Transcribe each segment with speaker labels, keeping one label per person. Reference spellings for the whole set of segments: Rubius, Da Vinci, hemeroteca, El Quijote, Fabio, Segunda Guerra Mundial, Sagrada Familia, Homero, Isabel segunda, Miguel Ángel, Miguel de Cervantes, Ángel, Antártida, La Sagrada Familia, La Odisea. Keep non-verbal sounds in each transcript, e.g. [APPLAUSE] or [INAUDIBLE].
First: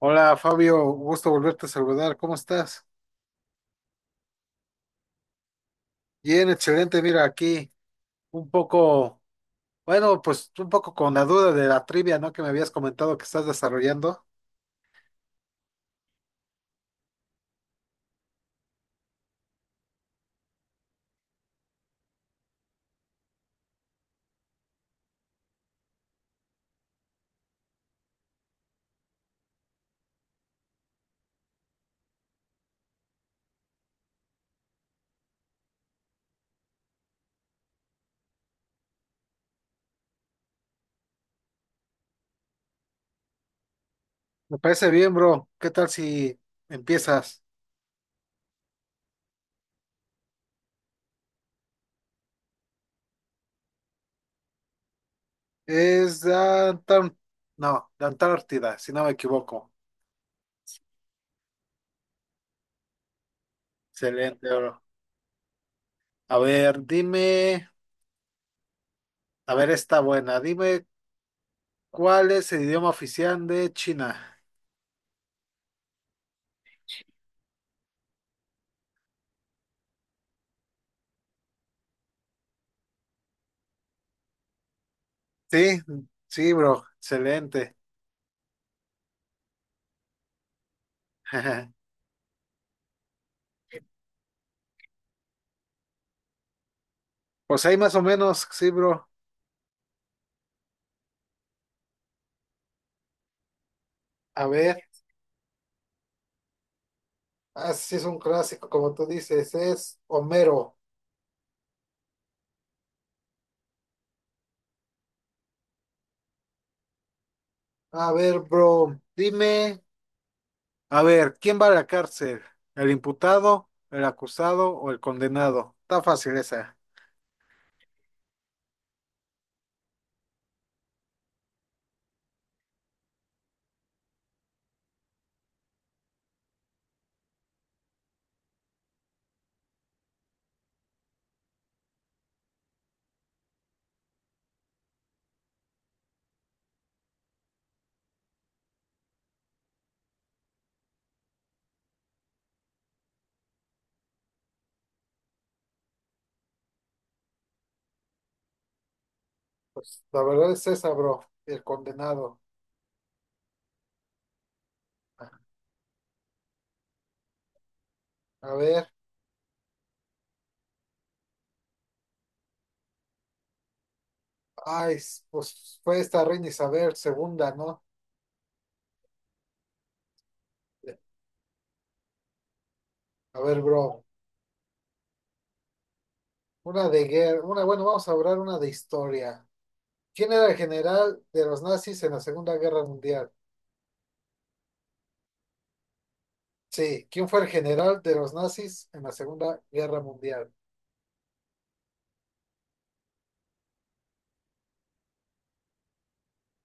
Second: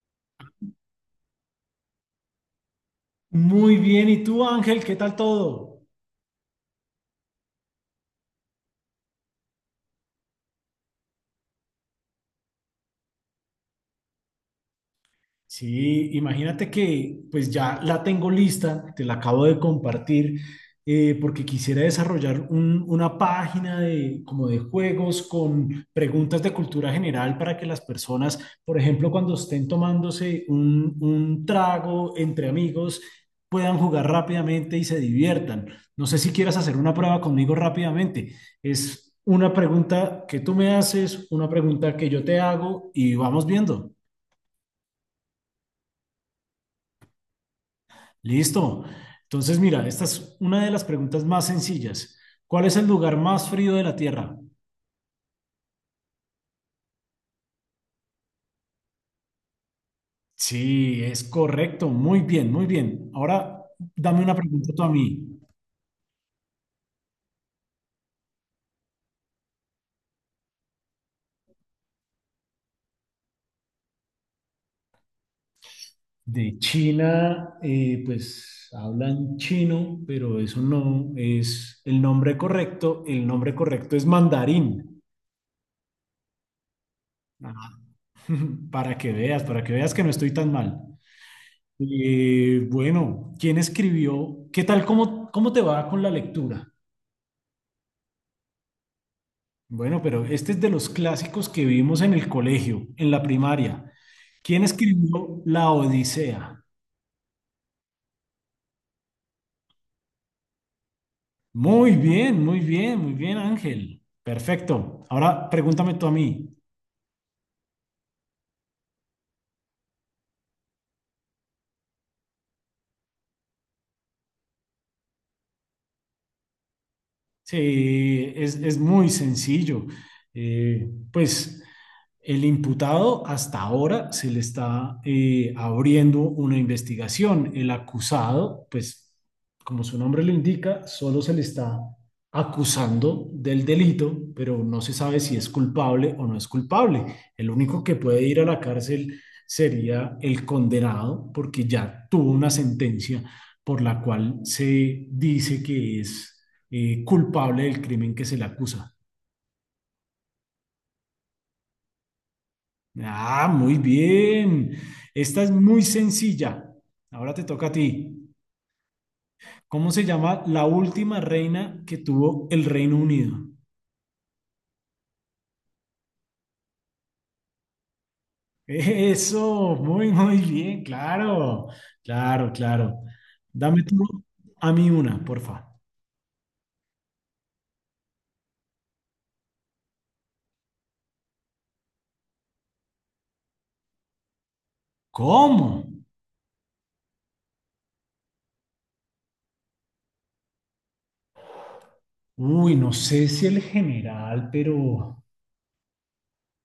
Speaker 1: Hola Fabio, gusto volverte a saludar. ¿Cómo estás?
Speaker 2: Muy bien, ¿y tú, Ángel? ¿Qué tal todo?
Speaker 1: Bien, excelente. Mira, aquí un poco, bueno, pues un poco con la duda de la trivia, ¿no? Que me habías comentado que estás desarrollando.
Speaker 2: Sí, imagínate que pues ya la tengo lista, te la acabo de compartir, porque quisiera desarrollar una página de, como de juegos con preguntas de cultura general para que las personas, por ejemplo, cuando estén tomándose un trago entre amigos, puedan jugar rápidamente y se diviertan. No sé si quieras hacer una prueba conmigo rápidamente. Es una pregunta que tú me haces, una pregunta que yo te hago y vamos viendo.
Speaker 1: Me parece bien, bro. ¿Qué tal si empiezas?
Speaker 2: Listo. Entonces, mira, esta es una de las preguntas más sencillas. ¿Cuál es el lugar más frío de la Tierra?
Speaker 1: Es de no, de Antártida, si no me equivoco.
Speaker 2: Sí, es correcto. Muy bien, muy bien. Ahora, dame una
Speaker 1: Excelente,
Speaker 2: pregunta
Speaker 1: bro.
Speaker 2: tú a mí.
Speaker 1: A ver, dime, a ver, está buena. Dime, ¿cuál es el idioma oficial de China?
Speaker 2: De China, pues hablan chino, pero eso no es el nombre correcto. El nombre correcto es mandarín.
Speaker 1: Sí, sí, bro. Excelente.
Speaker 2: Ah, [LAUGHS] para que veas, para que veas que no estoy tan mal.
Speaker 1: [LAUGHS]
Speaker 2: Bueno, ¿quién escribió? ¿Qué tal? Cómo te va con la lectura?
Speaker 1: Pues ahí más o menos, sí, bro.
Speaker 2: Bueno, pero este es de los clásicos que vimos en el colegio, en la primaria.
Speaker 1: A
Speaker 2: ¿Quién
Speaker 1: ver,
Speaker 2: escribió La Odisea?
Speaker 1: así es un clásico, como tú dices, es Homero.
Speaker 2: Muy bien, muy bien, muy bien, Ángel. Perfecto. Ahora pregúntame tú a mí.
Speaker 1: A ver, bro, dime, a ver, ¿quién va a la cárcel? ¿El imputado, el acusado o el condenado? Está fácil esa.
Speaker 2: Sí, es muy sencillo. Pues el imputado hasta ahora se le está abriendo una investigación. El acusado, pues como su nombre lo indica, solo se le está acusando del delito, pero no se sabe si es culpable o no es culpable. El único que puede ir a la cárcel sería el condenado porque ya tuvo una sentencia por la cual se dice que es culpable del crimen que se le acusa.
Speaker 1: Pues la verdad es esa, bro, el condenado.
Speaker 2: Ah, muy bien. Esta es muy sencilla. Ahora te toca a ti.
Speaker 1: A ver,
Speaker 2: ¿Cómo se llama la última reina que tuvo el Reino Unido?
Speaker 1: ay, pues fue esta reina Isabel segunda, ¿no?
Speaker 2: Eso, muy, muy bien, claro, claro, claro.
Speaker 1: A ver,
Speaker 2: Dame tú
Speaker 1: bro,
Speaker 2: a mí una, porfa.
Speaker 1: una de guerra, una, bueno, vamos a hablar una de historia. ¿Quién era el general de los nazis en la Segunda Guerra Mundial?
Speaker 2: ¿Cómo?
Speaker 1: Sí, ¿quién fue el general de los nazis en la Segunda Guerra Mundial?
Speaker 2: Uy, no sé si el general, pero...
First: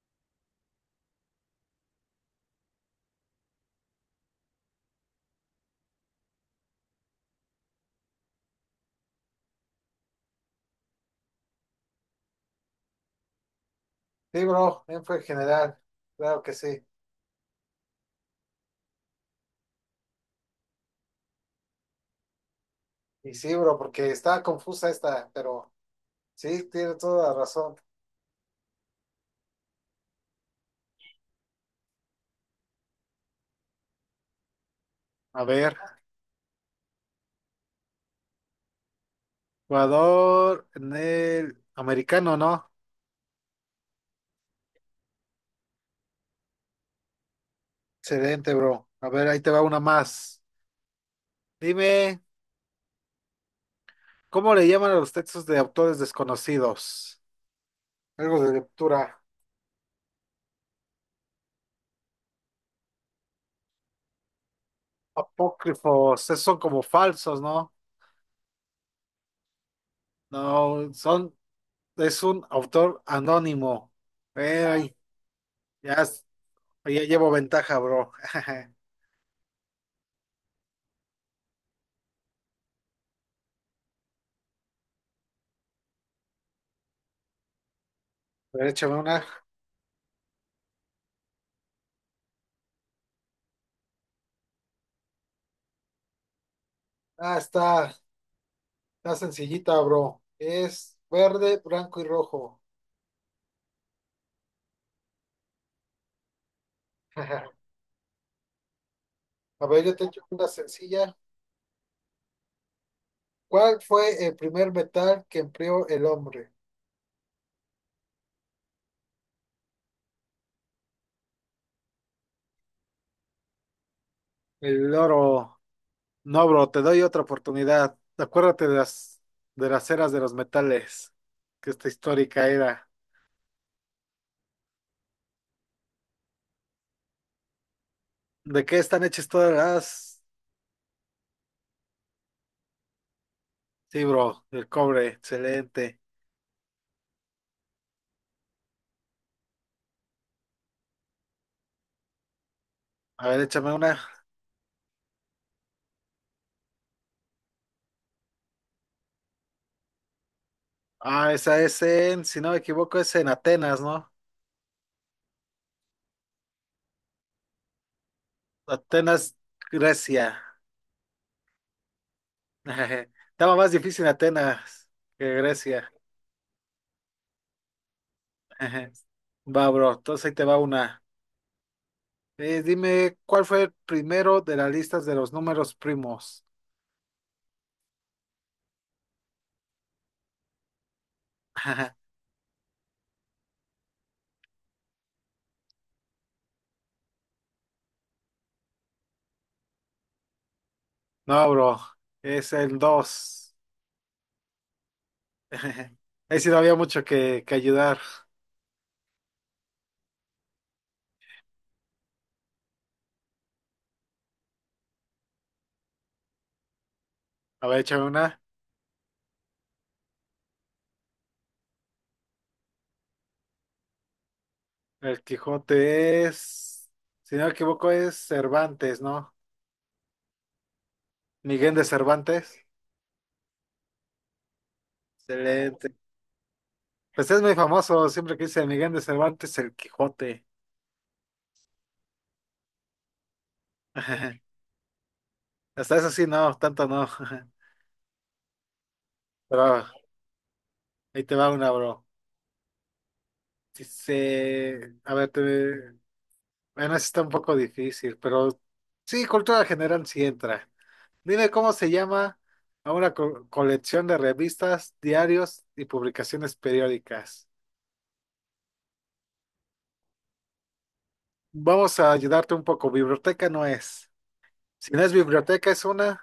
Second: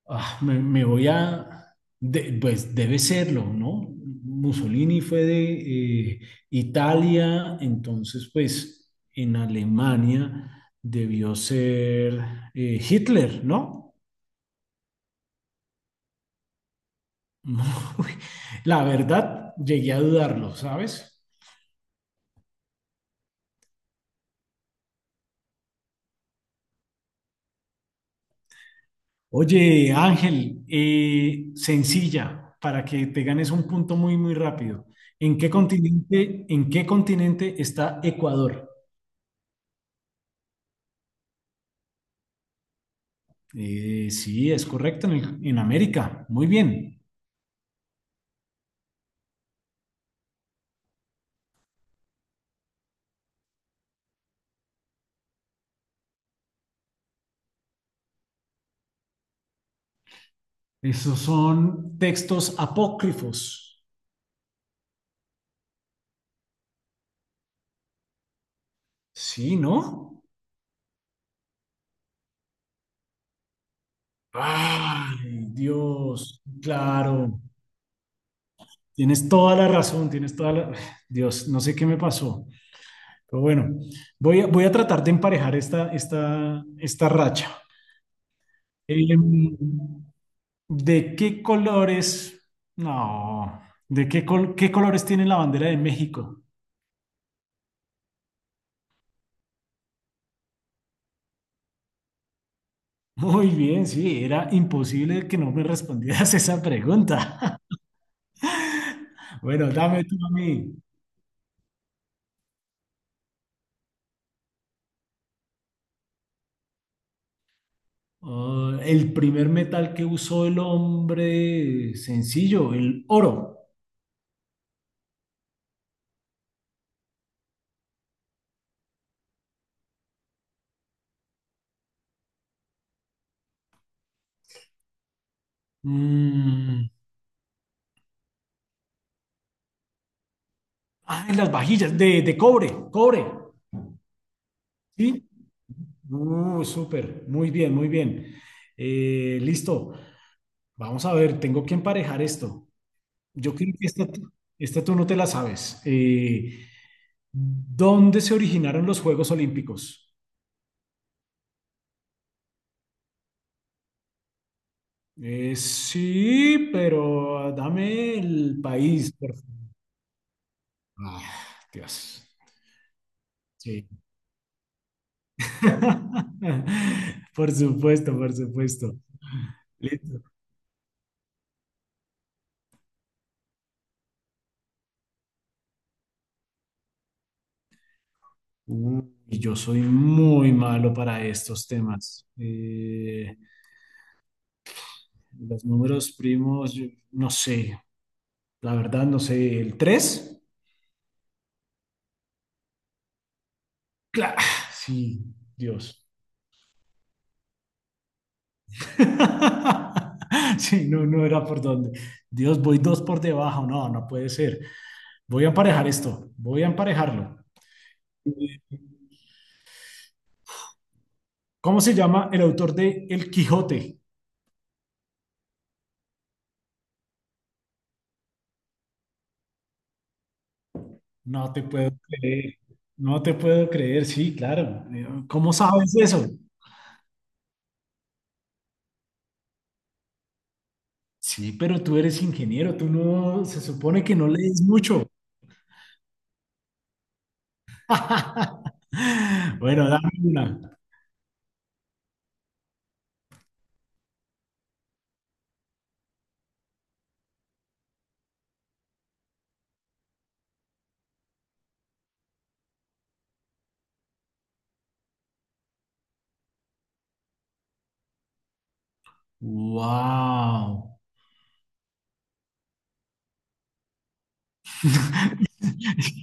Speaker 2: Ah, me voy a, pues debe serlo, ¿no? Mussolini fue de Italia, entonces pues en Alemania debió ser Hitler, ¿no?
Speaker 1: Sí, bro, él fue el general, claro que sí.
Speaker 2: [LAUGHS] Uy, la verdad, llegué a dudarlo, ¿sabes?
Speaker 1: Y sí, bro, porque está confusa esta, pero sí, tiene toda la razón.
Speaker 2: Oye, Ángel, sencilla, para que te ganes un punto muy, muy rápido.
Speaker 1: A ver,
Speaker 2: En qué continente está Ecuador?
Speaker 1: jugador en el americano, ¿no?
Speaker 2: Sí, es correcto, en América. Muy bien.
Speaker 1: Excelente, bro. A ver, ahí te va una más. Dime, ¿cómo le llaman a los textos de autores desconocidos? Algo de lectura.
Speaker 2: Esos son textos apócrifos.
Speaker 1: Apócrifos, esos son como falsos, ¿no?
Speaker 2: Sí, ¿no?
Speaker 1: No, son es un autor anónimo. Ey,
Speaker 2: Ay,
Speaker 1: ya, es-
Speaker 2: Dios,
Speaker 1: ya llevo
Speaker 2: claro.
Speaker 1: ventaja, bro. [LAUGHS]
Speaker 2: Tienes toda la razón, tienes toda la... [SIGHS] Dios, no sé qué me pasó. Pero bueno, voy a, voy a tratar de emparejar esta racha.
Speaker 1: Pero échame una.
Speaker 2: Em, ¿De qué colores? No, ¿de qué, qué colores tiene la bandera de México?
Speaker 1: Ah, está sencillita, bro. Es verde, blanco y rojo.
Speaker 2: Muy bien, sí, era imposible que no me respondieras esa pregunta. [LAUGHS]
Speaker 1: [LAUGHS] A
Speaker 2: Bueno,
Speaker 1: ver, yo
Speaker 2: dame
Speaker 1: te
Speaker 2: tú
Speaker 1: echo
Speaker 2: a
Speaker 1: una
Speaker 2: mí.
Speaker 1: sencilla. ¿Cuál fue el primer metal que empleó el hombre?
Speaker 2: Ah, el primer metal que usó el hombre sencillo, el oro.
Speaker 1: El oro. No, bro, te doy otra oportunidad. Acuérdate de de las eras de los metales, que esta histórica era.
Speaker 2: Mm,
Speaker 1: ¿De qué están hechas todas las?
Speaker 2: ah, las vajillas de cobre, cobre.
Speaker 1: Sí, bro, el cobre,
Speaker 2: ¿Sí?
Speaker 1: excelente.
Speaker 2: Súper, muy bien, muy bien. Listo. Vamos a ver, tengo que emparejar esto.
Speaker 1: A ver,
Speaker 2: Yo
Speaker 1: échame
Speaker 2: creo que
Speaker 1: una.
Speaker 2: esta tú no te la sabes. ¿Dónde se originaron los Juegos Olímpicos?
Speaker 1: Ah, esa es en, si no me equivoco, es en Atenas, ¿no?
Speaker 2: Sí, pero dame el país,
Speaker 1: Atenas,
Speaker 2: por favor.
Speaker 1: Grecia.
Speaker 2: Ah, Dios.
Speaker 1: [LAUGHS] Estaba más
Speaker 2: Sí.
Speaker 1: difícil Atenas que Grecia.
Speaker 2: [LAUGHS] Por supuesto, por
Speaker 1: [LAUGHS] Ajá.
Speaker 2: supuesto.
Speaker 1: Va, bro,
Speaker 2: Listo.
Speaker 1: entonces ahí te va una. Dime, ¿cuál fue el primero de las listas de los números primos?
Speaker 2: Uy, yo soy muy malo para estos
Speaker 1: [LAUGHS]
Speaker 2: temas. Los números primos, yo no sé. La verdad, no sé. ¿El 3,
Speaker 1: No, bro, es el 2.
Speaker 2: claro. Sí,
Speaker 1: [LAUGHS]
Speaker 2: Dios.
Speaker 1: Ahí sí no había mucho que ayudar.
Speaker 2: [LAUGHS] Sí, no, no era por dónde. Dios, voy dos por debajo. No, no puede ser. Voy a emparejar esto, voy a emparejarlo.
Speaker 1: A ver, échame una.
Speaker 2: ¿Cómo se llama el autor de El Quijote?
Speaker 1: El Quijote es, si no me equivoco, es Cervantes, ¿no?
Speaker 2: No te
Speaker 1: Miguel de
Speaker 2: puedo creer,
Speaker 1: Cervantes.
Speaker 2: no te puedo creer, sí, claro. ¿Cómo
Speaker 1: Excelente.
Speaker 2: sabes eso?
Speaker 1: Pues es muy famoso, siempre que dice Miguel de Cervantes, el Quijote.
Speaker 2: Sí, pero tú eres ingeniero, tú no, se supone que no
Speaker 1: [LAUGHS]
Speaker 2: lees mucho.
Speaker 1: Hasta eso sí, no, tanto no. [LAUGHS]
Speaker 2: [LAUGHS]
Speaker 1: Pero
Speaker 2: Bueno, dame una.
Speaker 1: ahí te va una, bro. Dice, a ver, te... bueno, eso está un poco difícil, pero sí, cultura general sí entra. Dime cómo se llama a una colección de revistas, diarios y publicaciones periódicas.
Speaker 2: Wow.
Speaker 1: Vamos a ayudarte un poco. Biblioteca no es. Si no es biblioteca, es una.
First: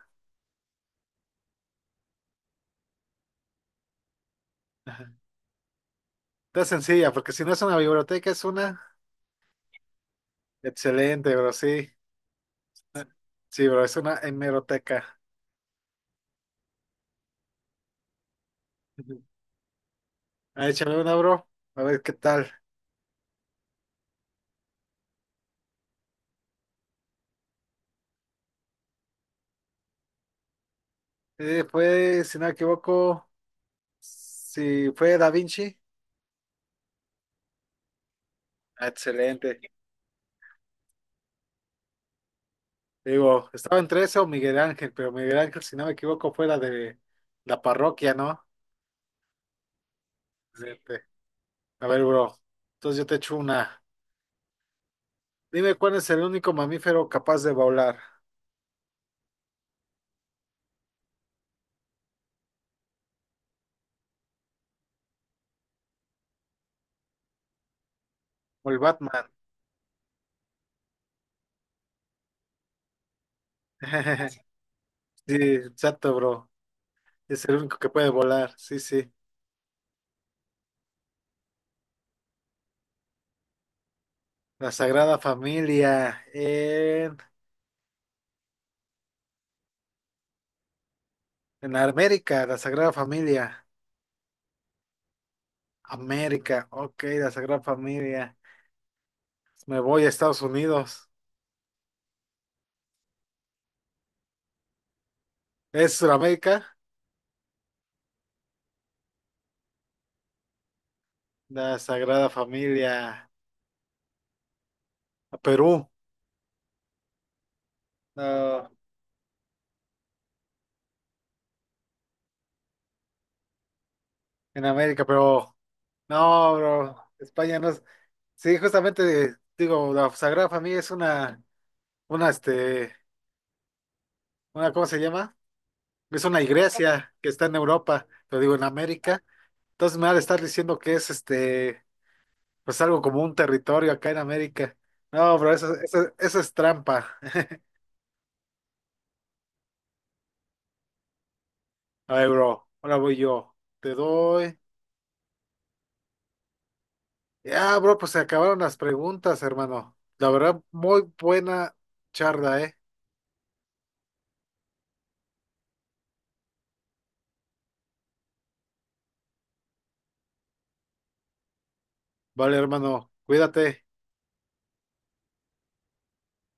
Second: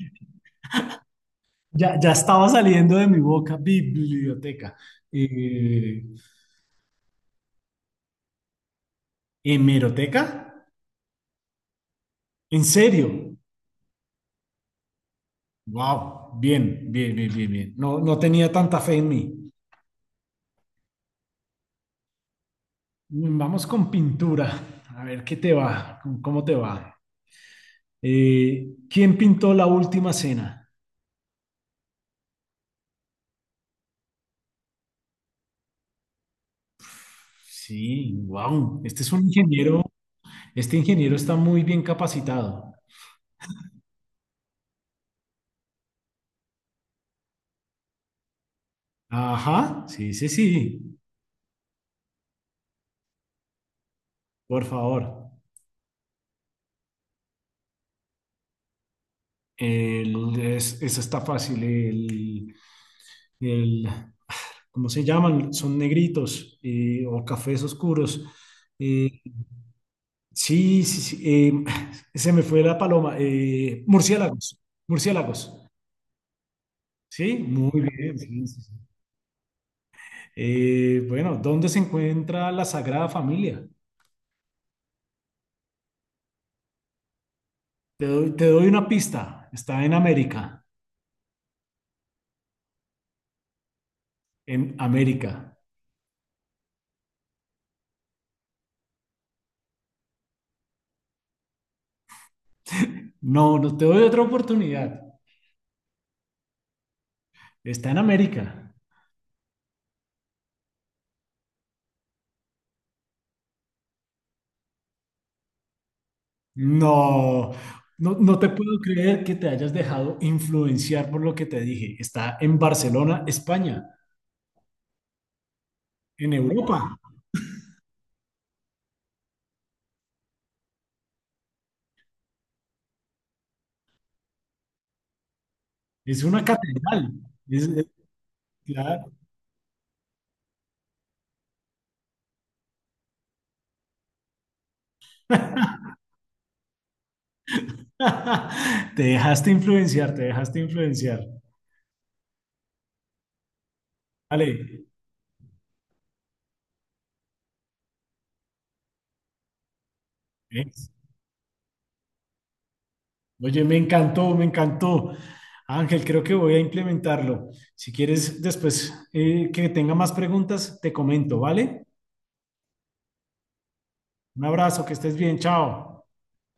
Speaker 2: Ya, ya estaba saliendo de mi boca biblioteca.
Speaker 1: Ajá.
Speaker 2: Eh,
Speaker 1: Está sencilla, porque si no es una biblioteca, es una.
Speaker 2: ¿Hemeroteca?
Speaker 1: Excelente, bro, sí.
Speaker 2: ¿En serio?
Speaker 1: Sí, bro, es una hemeroteca.
Speaker 2: Wow, bien, bien, bien, bien, bien. No, no tenía tanta fe en
Speaker 1: Ujú.
Speaker 2: mí.
Speaker 1: Ah, échame una, bro. A ver qué tal.
Speaker 2: Mm, vamos con pintura. A ver qué te va, con cómo te va. ¿Quién pintó la última cena?
Speaker 1: Fue, si no me equivoco, si fue Da Vinci.
Speaker 2: Sí, wow.
Speaker 1: Ah,
Speaker 2: Este es un
Speaker 1: excelente.
Speaker 2: ingeniero. Este ingeniero está muy bien capacitado.
Speaker 1: Digo, estaba entre eso o Miguel Ángel, pero Miguel Ángel, si no me equivoco, fue la de la parroquia, ¿no?
Speaker 2: Ajá, sí, sí, sí.
Speaker 1: Excelente. A ver, bro. Entonces yo te echo una.
Speaker 2: Por favor.
Speaker 1: Dime cuál es el único mamífero capaz de volar.
Speaker 2: El, esa está fácil. El- ¿Cómo se llaman? Son negritos o cafés oscuros.
Speaker 1: O el
Speaker 2: Eh,
Speaker 1: Batman.
Speaker 2: Sí, sí, sí. [SIGHS] Se me fue la paloma.
Speaker 1: [LAUGHS] Sí,
Speaker 2: Murciélagos.
Speaker 1: exacto, bro.
Speaker 2: Sí,
Speaker 1: Es el
Speaker 2: muy
Speaker 1: único que puede
Speaker 2: bien. Sí,
Speaker 1: volar.
Speaker 2: sí, sí.
Speaker 1: Sí, sí.
Speaker 2: Bueno, ¿dónde se encuentra la Sagrada Familia?
Speaker 1: La Sagrada Familia.
Speaker 2: Te doy una pista. Está en América.
Speaker 1: En América, la Sagrada Familia.
Speaker 2: En América.
Speaker 1: América. Ok, la Sagrada Familia. Me voy a Estados Unidos.
Speaker 2: No, no te doy otra oportunidad.
Speaker 1: ¿Es Sudamérica?
Speaker 2: Está en América.
Speaker 1: La Sagrada Familia. A Perú.
Speaker 2: No, no, no te
Speaker 1: No,
Speaker 2: puedo creer que te hayas dejado influenciar por lo que te dije. Está en Barcelona, España,
Speaker 1: en América, pero.
Speaker 2: en
Speaker 1: No, bro.
Speaker 2: Europa.
Speaker 1: España no es. Sí, justamente digo, la Sagrada Familia es una. Una, este, una, ¿cómo se llama?
Speaker 2: Es
Speaker 1: Es una
Speaker 2: una catedral.
Speaker 1: iglesia que está en Europa, lo digo en
Speaker 2: Claro.
Speaker 1: América. Entonces me van a estar diciendo que es, este, pues algo como un territorio acá en América. No, bro, eso es trampa. [LAUGHS]
Speaker 2: [LAUGHS] Te dejaste influenciar, te dejaste influenciar.
Speaker 1: A ver, bro, ahora voy yo. Te doy.
Speaker 2: Vale.
Speaker 1: Ya, bro, pues se acabaron las preguntas, hermano. La verdad,
Speaker 2: ¿Ves?
Speaker 1: muy buena charla, ¿eh?
Speaker 2: Oye, me encantó, me encantó. Ángel, creo que voy a implementarlo. Si quieres, después que tenga más preguntas, te comento, ¿vale?
Speaker 1: Vale, hermano, cuídate.
Speaker 2: Un abrazo, que estés bien, chao.